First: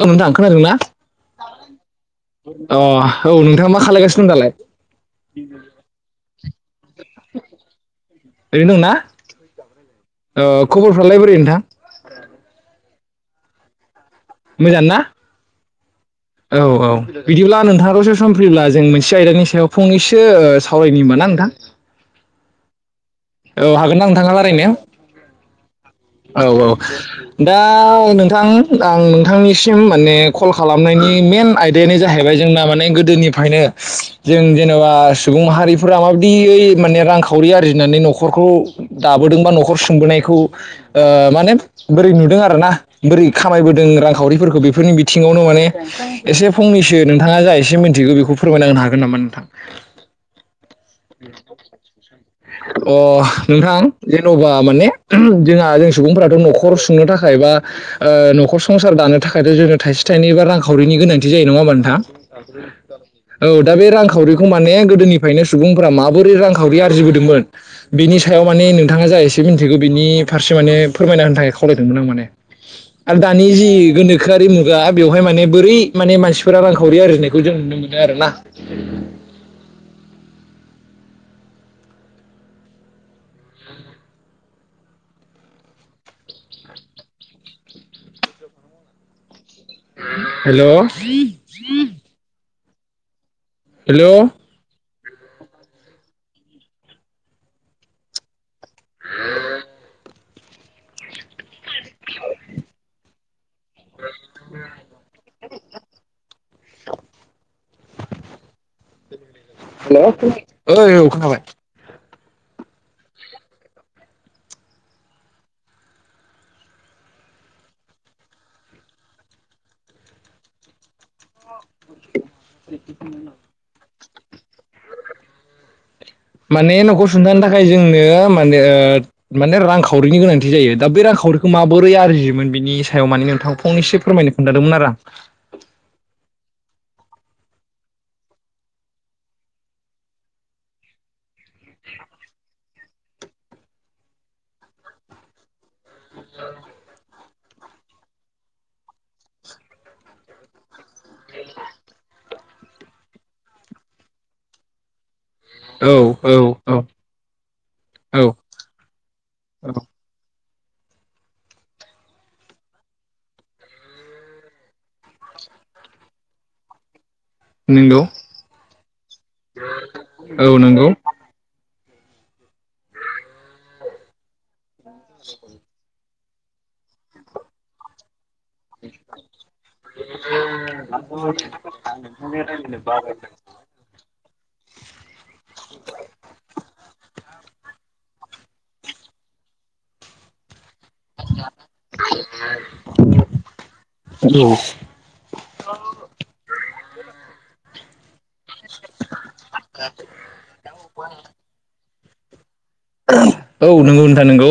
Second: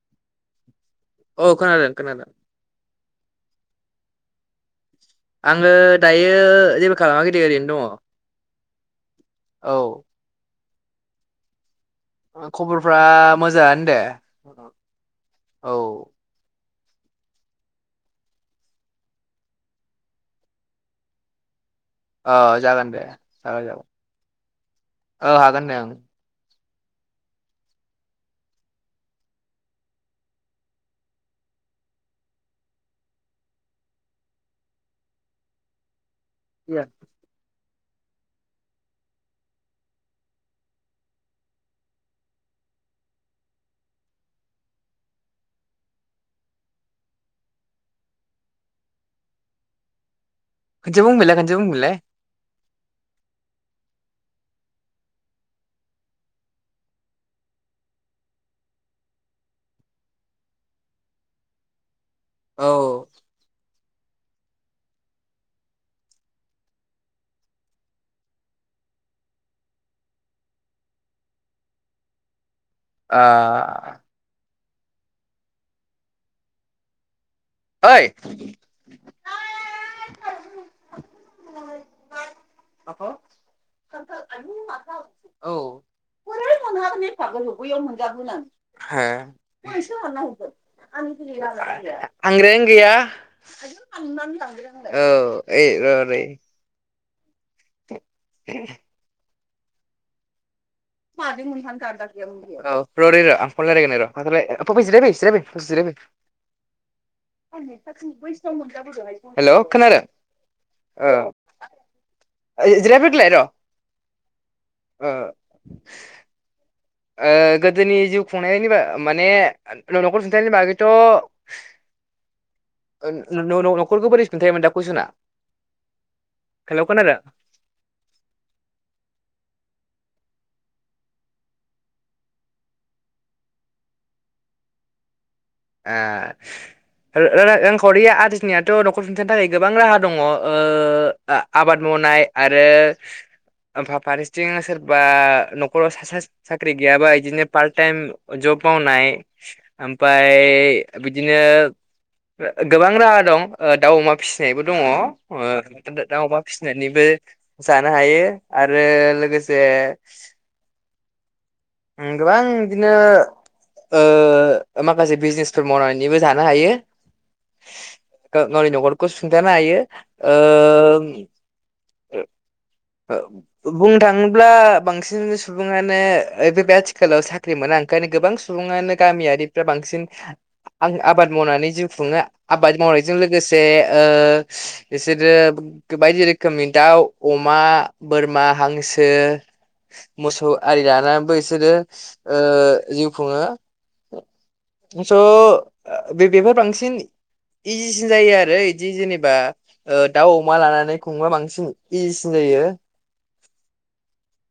औ नोंथां आं खोनादों ना। औ खोनादों-खनादों। औ नोंथाङा मा खालायगासिनो दं दालाय। आङो दायो जेबो खालामाखै दे ओरैनो दङ। ओरैनो दंना औ ओ खबरफ्रालइबोरै नोंथां। फ्रा मोजाङानो दे। मोजांना औ औ-औ बिदिब्ला नोंथाङा दसे सम फ्रिब्ला जों मोनसे आयदानि सायाव फंनैसो ओ सावरायनि ओमबा ना नोंथां। ऐ जागोन दे। जागोन औ जागोन हागोनदां नोंथाङा रायजायनो औ हागोन दे ओं औ-औ दा नोंथां आं नोंथांनिसिम माने कल खालामनायनि मेन आयदा बेनो जाहैबाय जोंना माने गोदोनिफ्रायनो जों जेनेबा सुबुं माहारिफोरा माब दियै माने रांखावरि आरजिनानै न'खर नखरखौ दाबोदों बा न'खर सुंबोनायखौ माने बोरै नुदों आरोना बैरै खामायबोदों रांखावरिफोरखौ बेफोरनि बिथिङावनो माने एसे फंनैसो नोंथाङा जा एसे मिथिगौ बेखौ फोरमायलांनो हागोन नामा नोंथां। खोनसे बुंफिनलाय खोनसे बुंफिनलाय अ नोंथां जेन'बा माने जोंहा जों सुबुंफोराथ' न'खर सुंनो थाखाय बा न'खर संसार दानो थाखायथ' जों थाइसे थाइनै बा रांखावरिनि गोनांथि जायो नङा होमबा नोंथां औ ओ औ दा बे रांखावरिखौ माने गोदोनिफ्रायनो सुबुंफोरा माबोरै रांखावरि आ फुजिबोदोंमोन बेनि सायाव माने नोंथाङा जा एसे मिन्थिगौ बिनि फारसे माने फोरमायना होनो थाखाय खावलायदोंमोन आं माने आरो दानि जि गोनोखोआरि मुगा बेवहाय माने बोरै माने मानसिफोरा रांखावरि आरो नै खौ जों नुनो मोनो ओइ आरोना [inaudible] औ बोरै मोनहागोन एफागो बैयाव हेल' मोनजागोन [inaudible] हेल' औ ए र [inaudible] [inaudible] औ रदै र' [inaudible] हेल' खोनादों ओइ औ ओ खोनाबाय आइ जिरायफैदोलायद' अ-अ गोदोनि जिउ खुंनायनि माने न'खर खुंथायनि बागैथ' [inaudible] न'खरखौ बोरै सुंन्थायोमोन दा कुइसना? माने हेलौ न'खर खोनादों सुंथानो थाखाय जोंनो माने माने रां साखावरिनि गोनांथि जायो दा बे रांखावरिखौ माबोरै आरजियोन बेनि सायाव माने नोंथां फंनसो फोरमायनो खोन्थादोंमोन आरो [inaudible] रांखावरिया आरजिनायाथ न'खर सुंथानो थाखाय गोबां राहा दङ आबाद मावनाय आरो फा फारथिं सोरबा न साख्रि गैयाबा बिदिनो पार्ट टाइम जब मावनाय मफ्राय ओमफ्राय बिदिनो गोबां राहा दं दाउ अमा फिसिनायबो दङ। औ ओ दाउ अमा औ फिसिनानैबो जानो हायो औ आरो लोगोसे औ गोबां बिदिनो ओ माखासे बिजनेसफोर मावनानैबो जानो हायो। नंगौ गावनि न'खरखौ सुंथानो हायो ओ औ नंगौ ओ-ओक्षबुंनो थाङोब्ला बांसिन सुबुङानो आथिखालाव साख्रि मोना ओंखायनो गोबां सुबुङानो गामियारिफ्रा बांसिन आं आबाद मावनानै जिउ खुङो आबाद मावनायजों लोगोसे बिसोरो बायदि रोखोमनि दाउ अमा बोरमा हांसो मोसौ आरि बो बिसोरो जिउ खुङो औ स' बे बेफोर बांसिन इजिसिन जायो आरो बिदि जेनेबा दाउ अमा लानानै खुंबा बांसिन इजिसिन जायो। औ नंगौ नोंथां नंगौ।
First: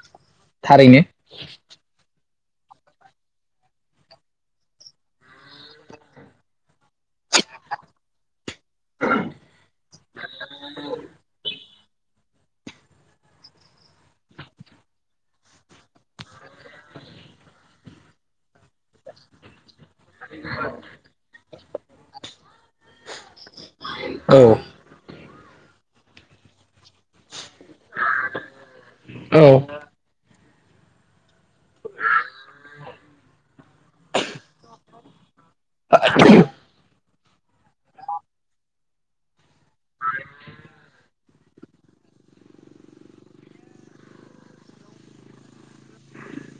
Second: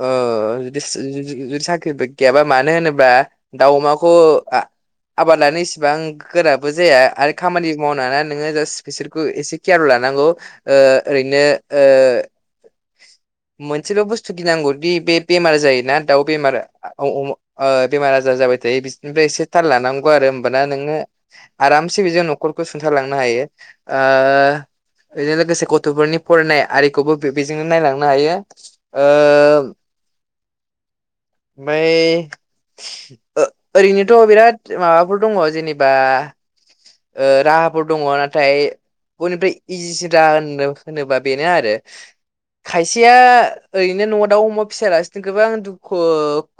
ओ [inaudible] थारैनो गैयाबा मानो होनोब्ला दाउ अमाखौ आबाद लानो इसिबां गोराब बबो जाया आरो खामानि मावनानै नोङो जास्ट बिसोरखौ एसे केयार लानांगौ ओरैनो ओ मोनसेबो बुस्थु गिनांगौदि बे बेमार जायोना दाउ बेमार बेमार अ-अ-अमा ओ आजार जाबाय थायो बिनिफ्राय एसे थाल लानांगौ। आरो होनबाना नोङो आरामसे बेजों न'खरखौ सुंथारलांनो हायो आ औ बेजों लोगोसे गथ'फोरनि फरायनाय आरिखौबो बेजोंनो नायलांनो हायो। ओ औ। ओमफ्राय ओरैनोथ' बिराद माबाफोर दङ जेबा ओ राहाफोर दङ नाथाय बयनिफ्राय इजिसो रा होनोबा बेनो आरो खायसेया ओरैनो न'आव दाउ हमाव फिसला गोबां दुखु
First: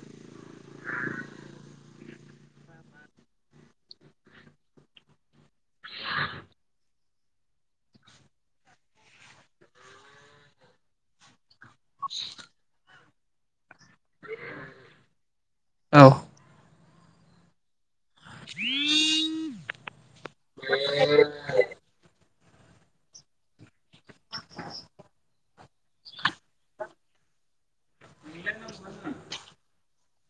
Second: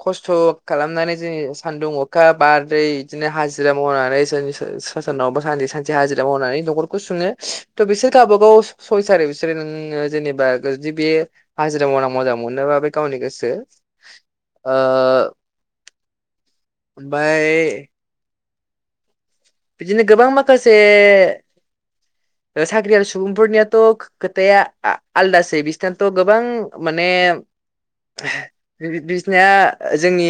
खस्थ' खालामनानै जों सानदुं अखा बारदै बिदिनो हाजो हाजिरा मावनानैनि सोर सोरनावबा सान सानसे हाजिरा मावनानै न'खरखौ सुङो त' बिसोर गावबा गाव सय सारि बिसोरो नोङो जेनेबा जुदि बे हाजिरा मावना मोजां मोनोबा बे गावनि गोसो ओ औ ओमफाय बिदिनो गोबां माखासे [inaudible] साख्रियल सुबुंफोरनियाथ' खो-खोथाया आ-आलदासै बिसनाथ' गोबां माने बिसनाया जोंनि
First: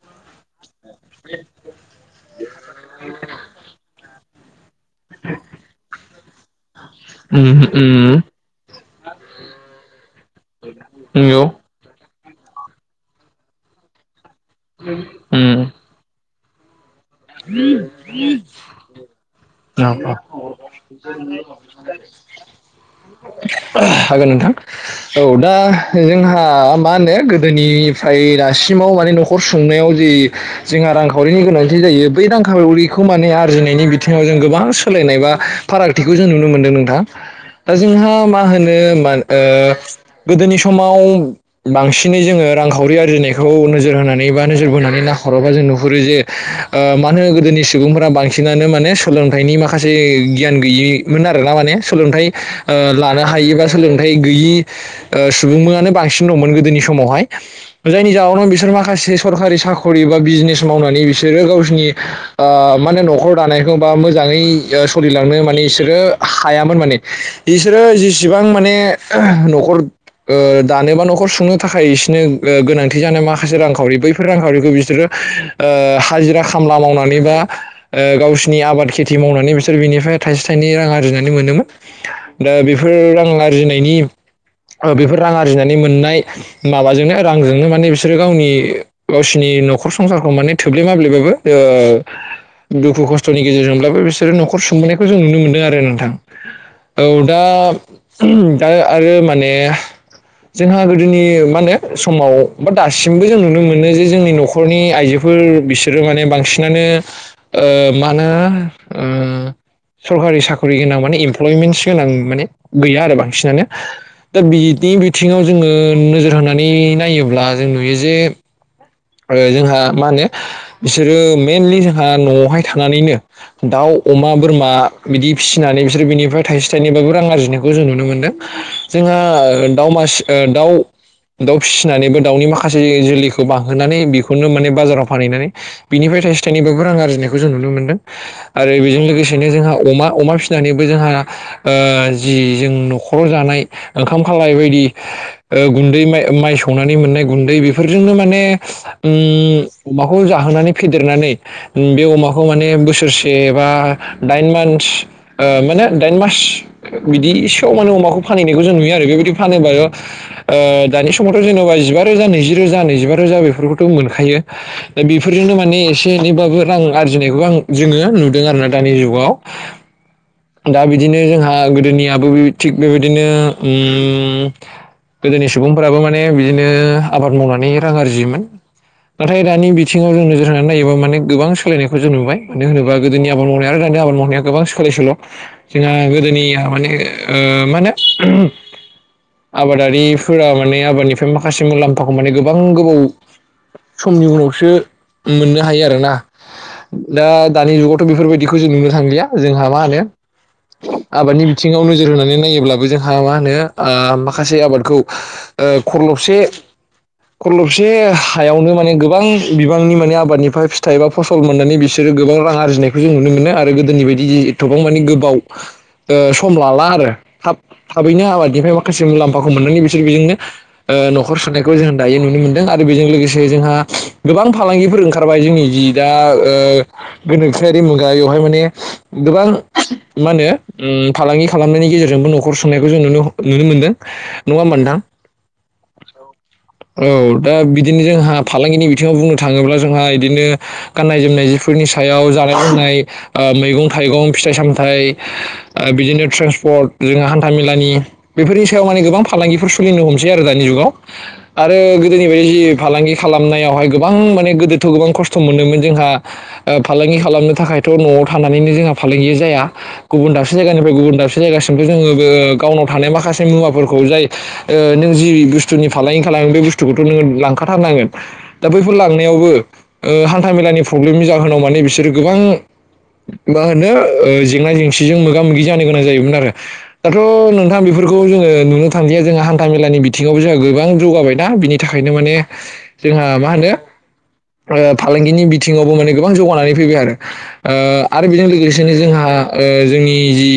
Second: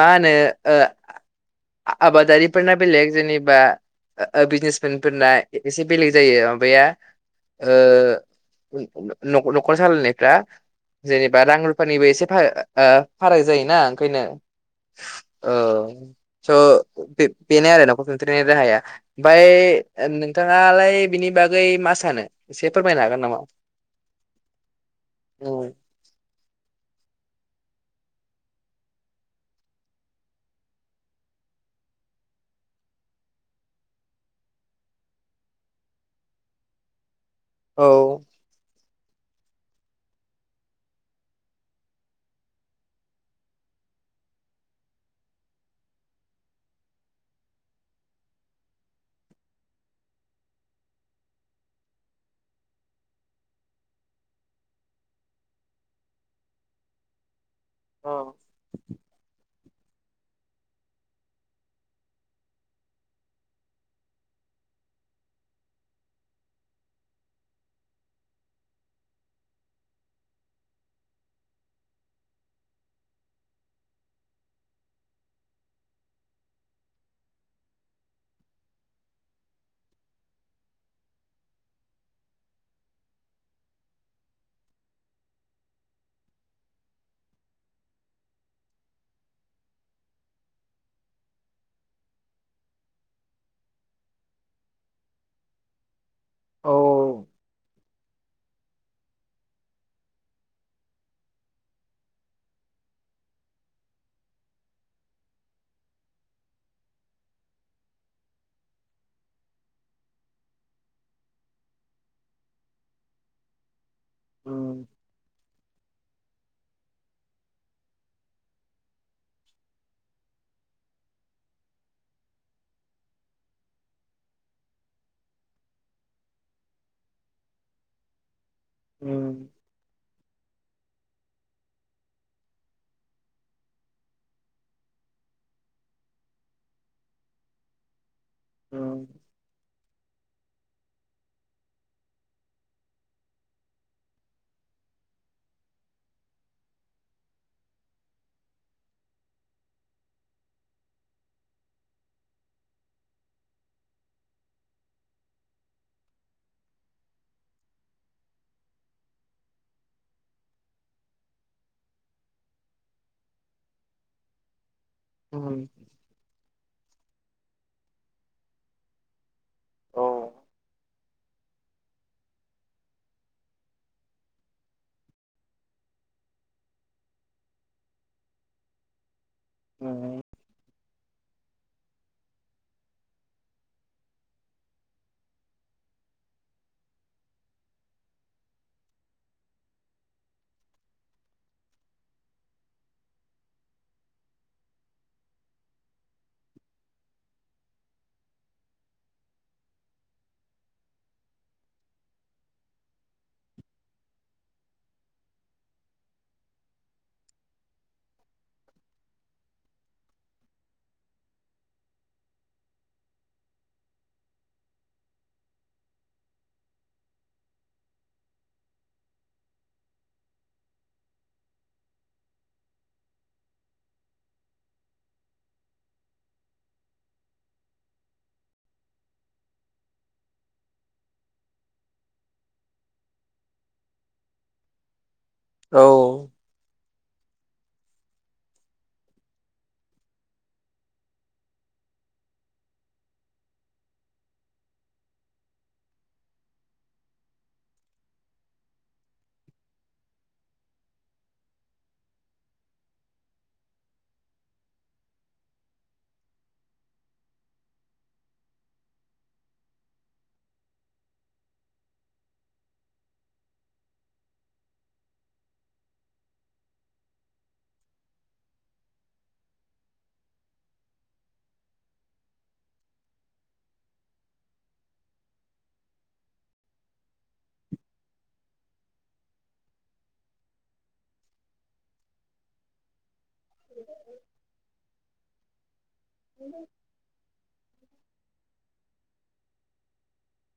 मा होनो ओ आ-आबादारिफोरना बेलेग जोनि बा ओ ओ बिजनेसमेनफोरना एसे बेलेग जायो माबाया उम उम न'न'नख'र सालायनाय फोरा जेनेबा नंगौ रां रुफानिबो एसे फाराग ओ फाराग जायोना ओंखायनो। ओ उम स'बे बेनो आरो नाखर सुंथानाय राहाया औ ओमफाय औ नोंथाङालाय बिनि बागै मा सानो एसे फोरमायनो हागोन नामा? हागोन नोंथां औ दा जोंहा मा होनो गोदोनिफ्राय दासिमाव माने न'खर सुंनायाव जि जोंहा रांखावरिनि गोनांथि जायो बै दांखावरिखौ माने आरजिनायनि बिथिङाव जों गोबां सोलायनाय बा फारागथिखौ जों नुनो मोनदों नोंथां दा जोंहा औ मा होनो ओ गोदोनि समाव बांसिनै जोङो रांखावरि आरजिनायखौ नोजोरहो होनानै बा नोजोर बोनानै नाहरोबा जों नुहुरो जे ओ मानो गोदोनि सुबुंफोरा बांसिनानो माने सोलोंथाइनि माखासे गियान गैयै मोन आरोना माने सोलोंथाइ लानो हायोबा सोलोंथाइ गैयि सुबुंमोनानो बांसिन दंमोन गोदोनि समावहाय। औ जायनि जाहोनाव बिसोर माखासे सरकारि साख' साख'रि बा बिजनेस मावनानै बिसोरो गावसोरनि ओ माहोनदों न'खर दानाय गोबांआ मोजांङै सलिलांनो माने‌ ईसोरो हायामोन माने बिसोरो बिसोरो जसेबां माने माने ओ न'खर ओ दानोबा न'खर सुंनो थाखाय इसिनो ओ गोनांथि जानाय माखासे रांखावरि बैफोर रांखावरिखौ बिसोरो ओ हाजिरा खामला मावनानै बा ओ गावसि नि आबाद खेथि मावनानै बिसोर बिनिफ्राय थाइसे थाइनै रां आरजिनानै मोनोमोन दा बेफो रांआ आरजिनायनि बेफोर रां आरजिनानै मोननाय माबाजोंनो रांजोंनो माने बिसोरो गावनि गावसिनि इ न'खर संसार खो माने थोब्ले माब्ले बाबो ओ दुखु खस्त खस्थनि गेजेरजोंब्लाबो बिसोरो न'खर सुंबोनायखौ जों नुनो मोनदों आरो नोंथां औ दा दा आरो माने जोंहा गोदोनि मा होनो समाव बा दासिमबो जों नुनो मोनो जे जोंनि न'खरनि आइजो फोर बिसोरो माने बांसिनानो ओ मा होनो उम सरकारि साखरि गोनां माने इमप्लयमेन्टस गोनां माने गैया आरो बांसिनानो दा बिदि बिथिङाव जोङो नोजोर होनानै नायोब्ला जों नुयो जे ओ जोंहा मा होनो बिसोरो मइेनलि जोंहा न'आवहाय थानानैनो दाउ अमा बोरमा बिदि फिसिनानै बिसोर बिनिफ्राय थाइसे थाइनैबाबो रां आरजिनायखौ जों नुनो मोनदों। जोंहा दाावमासि दाउ दाउ फिसिनानैबो दाउनि माखासे जोलैखौ बां होनानै बेखौनो माने बाजाराव फानहैनानै बिनिफ्राय थाइसे थाइनैबाबो रां आरजिनायखौ जों नुनो मोन्दों आरो बेजों लोगोसेनो जोंहा अमा अमा फिसिनानैबो जोंहा ओ जि जों न'खराव जानाय ओंखाम खालाय बायदि ओ गुन्दै मा-माइ सौनानै मोननाय गुन्दै बेफोरजोंनो माने उम अमाखौ जाहोनानै फेदेरनानै उम बे अमाखौ माने बोसोरसे एबा बा दाइन मानस ओ माने दाइन मार्स बिदि सोयाव माने अमाखौ फानहैनायखौ जों नुयो आरो बेबादि फानोबा ओ दानि समावथ' जेनबा जिबा रोजा नैजि रोजा नैजिबा रोजा बे बेफोरखौथ' मोनखायो दा बेफोरजोंनो माने एसे एनैबाबो रां आरजिनायखौ आं जोङो नुदों आरोना दानि जुगाव दा बि बिदिनो जोंहा गोदोनियाबो थिग बेबायदिनो ओ गोदोनि सुबुंफोराबो माने बिदिनो आबाद मावनानै रां आरजियोमोन नाथाय दानि बिथिङाव जों नोजोर होनानै नायोबा माने गोबां सोलायनायखौ जों नुबाय मानो होनोबा गोदोनि आबाद मावनाय आरो दानि आबाद मावनाया गोबां सोलाय सोल जोंहा गोदोनि मानि ओ मा होनो आबादारिफोरा माने आबादनिफ्राय माखासे मुलाम्फाखौ माने गोबां गोबाव समनि उनावसो मोननो हायो आरोना दा दानि जुगावथ बेफोरबायदिखौ जों नुनो थांलिया जोंहा मा होनो आबादनि बिथिङाव नोजोर होनानै नायोब्लाबो जोंहा मा होनो आ माखासे आबादखौ ओ खरलबसे खरलबस से हायावनो माने गोबां बिबांनि माने आबादनिफ्राय फिथाइ बा फसल मोननानै बिसोरो गोबां रां आरजि नायखौ जों नुनो मोनो आरो गोदोनि बायदि जि एथबां माने गोबाव ओ सम लाला आरो थाब थाबैनो आबादनिफ्राय माखासे मुलाम्फाखौ मोननानै बिसोर बेजोंनो ओ नखर सुनायखौ जों दायो नुनो मोनदों बेजों लोगोसे जोंहा गोबां फालांगिफोर ओंखारबाय जोंनि जि दा ओ गोनोखोयारि मुगायावहाय माने गोबां मा होनो ओम फालांगि खालामनायनि गेजेरजों नखर सुंनाय बेखौ जों नुनो ह नुनो मोनदों नङा होनबा नोंथां औ दा बिदिनो जोंहा फालांगिनि बिथिङाव बुंनो थाङोब्ला जोंहा बिदिनो गाननाय जोमनाय जिफोरनि सायाव जा गाननाय जोमनाय ओ मैगं थाइगं फिथाइ सामथाइ ओ बिजोंनो ट्रेक्टर बिजों था मेलानि बेफोरनि सायाव माने गोबां फालांगिफोर सोलिनो हमसै आरो दानि जुगाव आरो गोदोनि बायदि जि फालांगि खालामनायावहाय गोबां माने गोदोथ गोबां खस्थ मोनोमोन जोंहा ओ फालां गि खालामनो थाखायथ नआव थानानैनो जोंहा फालांगि जाया गुबुन दाबसे जायगानिफ्राय गुबुन दाबसे जायगासिमबोथ जोङो जोङो गावनाव थानाय माखासे मुवाफोरखौ जाय ओ नों जि बुस्थुनि फालांगि खालामो बे बुुस थुखौथ नोङो लांखाथारनांगोन दा बैफोर लांनायावबो ओ हान्था मेलानि प्रब्लेमनि जाहोनाव माने बिसोरो गोबां मा होनो ओ जेंना जेंसिजों मोगा मोगि जानो गोनां जायोमोन आरो दाथ नोंथां बेफो फोरखौ जोङो नुनो थांलिया जोंहा हान्था मेलानि बिथिङावबो जोंहा गोबां जौगाबाय दा बिनि थाखायनो माने जोंहा मा होनो ओ फालांगिनि बिथिङावबो माने गोबां जौगानानै फैबाय आरो ओ आरो बेजों लोगोसेनो जोंहा ओ जोंनि जि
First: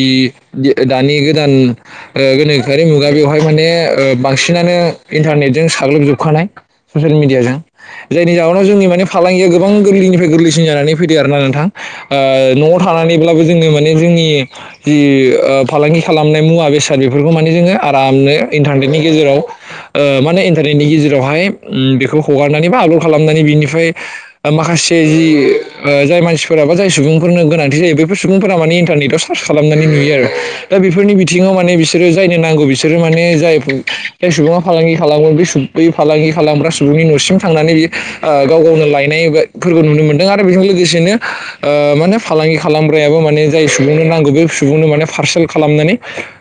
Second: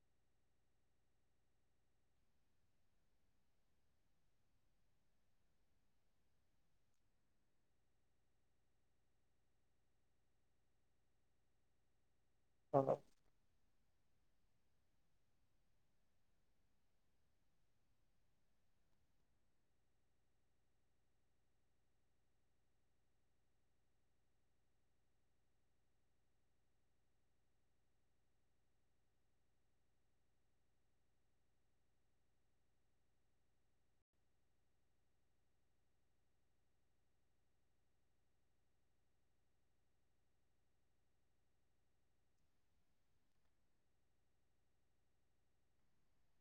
दानि गोदान ओ खोयारि मुगा बेवहाय माने ओ बांसिनानो इन्टारनेटजों साग्लोबजोबखानाय ससियेल मिडियाजों जायनि जाहोनाव जोंनि माने फालांगिया गोबां गोरलैनिफ्राय गोरलैसिन जा नानै फैदों आरो ना नोंथां ओ नआव थानानैब्लाबो जोंनो माने जोंनि जि ओ फालांगि खालामनाय मुवा बेसाद बेफोरखौ माने जोङो आरामनो इन्टारनेटनि गेजेराव ओ माने दिनैनि गेजेरावहाय ओम बेखौ हगारनानै बा आपलड खालामनानै बिनिफ्राय माखासे जि जाय मानसिफोराबा जाय सुबुंफोरनो गोनांथि जायो बेफोर सुबुंफोरा माने इन्टारनेटआव सार्च खालामनानै नुयो आरो दा बेफोरनि बिथिङाव माने बिसोरो जायनो नांगौ बिसोरो माने जाय जाय सुबुङा फालांगि खालामगोन बे बै फालांगि खालामग्रा सुबुंनि नसिम थांनानै बेयो ओ गाव गावनो लायनायबा फोरखौ नुनो मोनदों आरो बे जों लोगोसेनो ओ माने फालांगि खालामग्रायाबो माने जाय सुबुंनो नांगौ बे सुबुंनो माने पारसेल खालामनानै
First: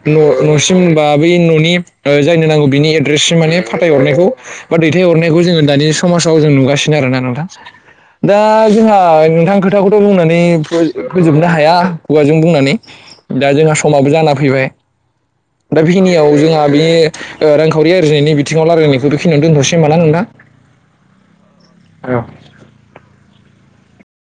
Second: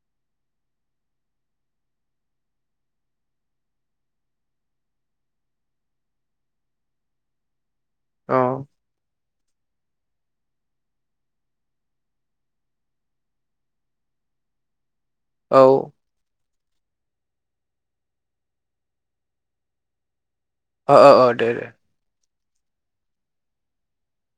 नसिम बा बै ननि जायनो नांगौ बिनि एड्रेससिम माने फाथायहरनायखौ बा दैथायहरनायखौ जोङो दानि समाजाव जों नुगासिनो आरो ना नोंथां दा जोंहा नोंथांखो थाखौथ बुंनानै फोज फोजोबनो हाया खुगाजों बुंनानै दा जोंहा समाबो जाना फैबाय दा बेखिनियाव जोंहा बे ओ रांखावरि आरजिनायनि बि थिंङाव लारायनायखौ दोनथसै होनबा ना नोंथां ओ ओ ओ दे दे औ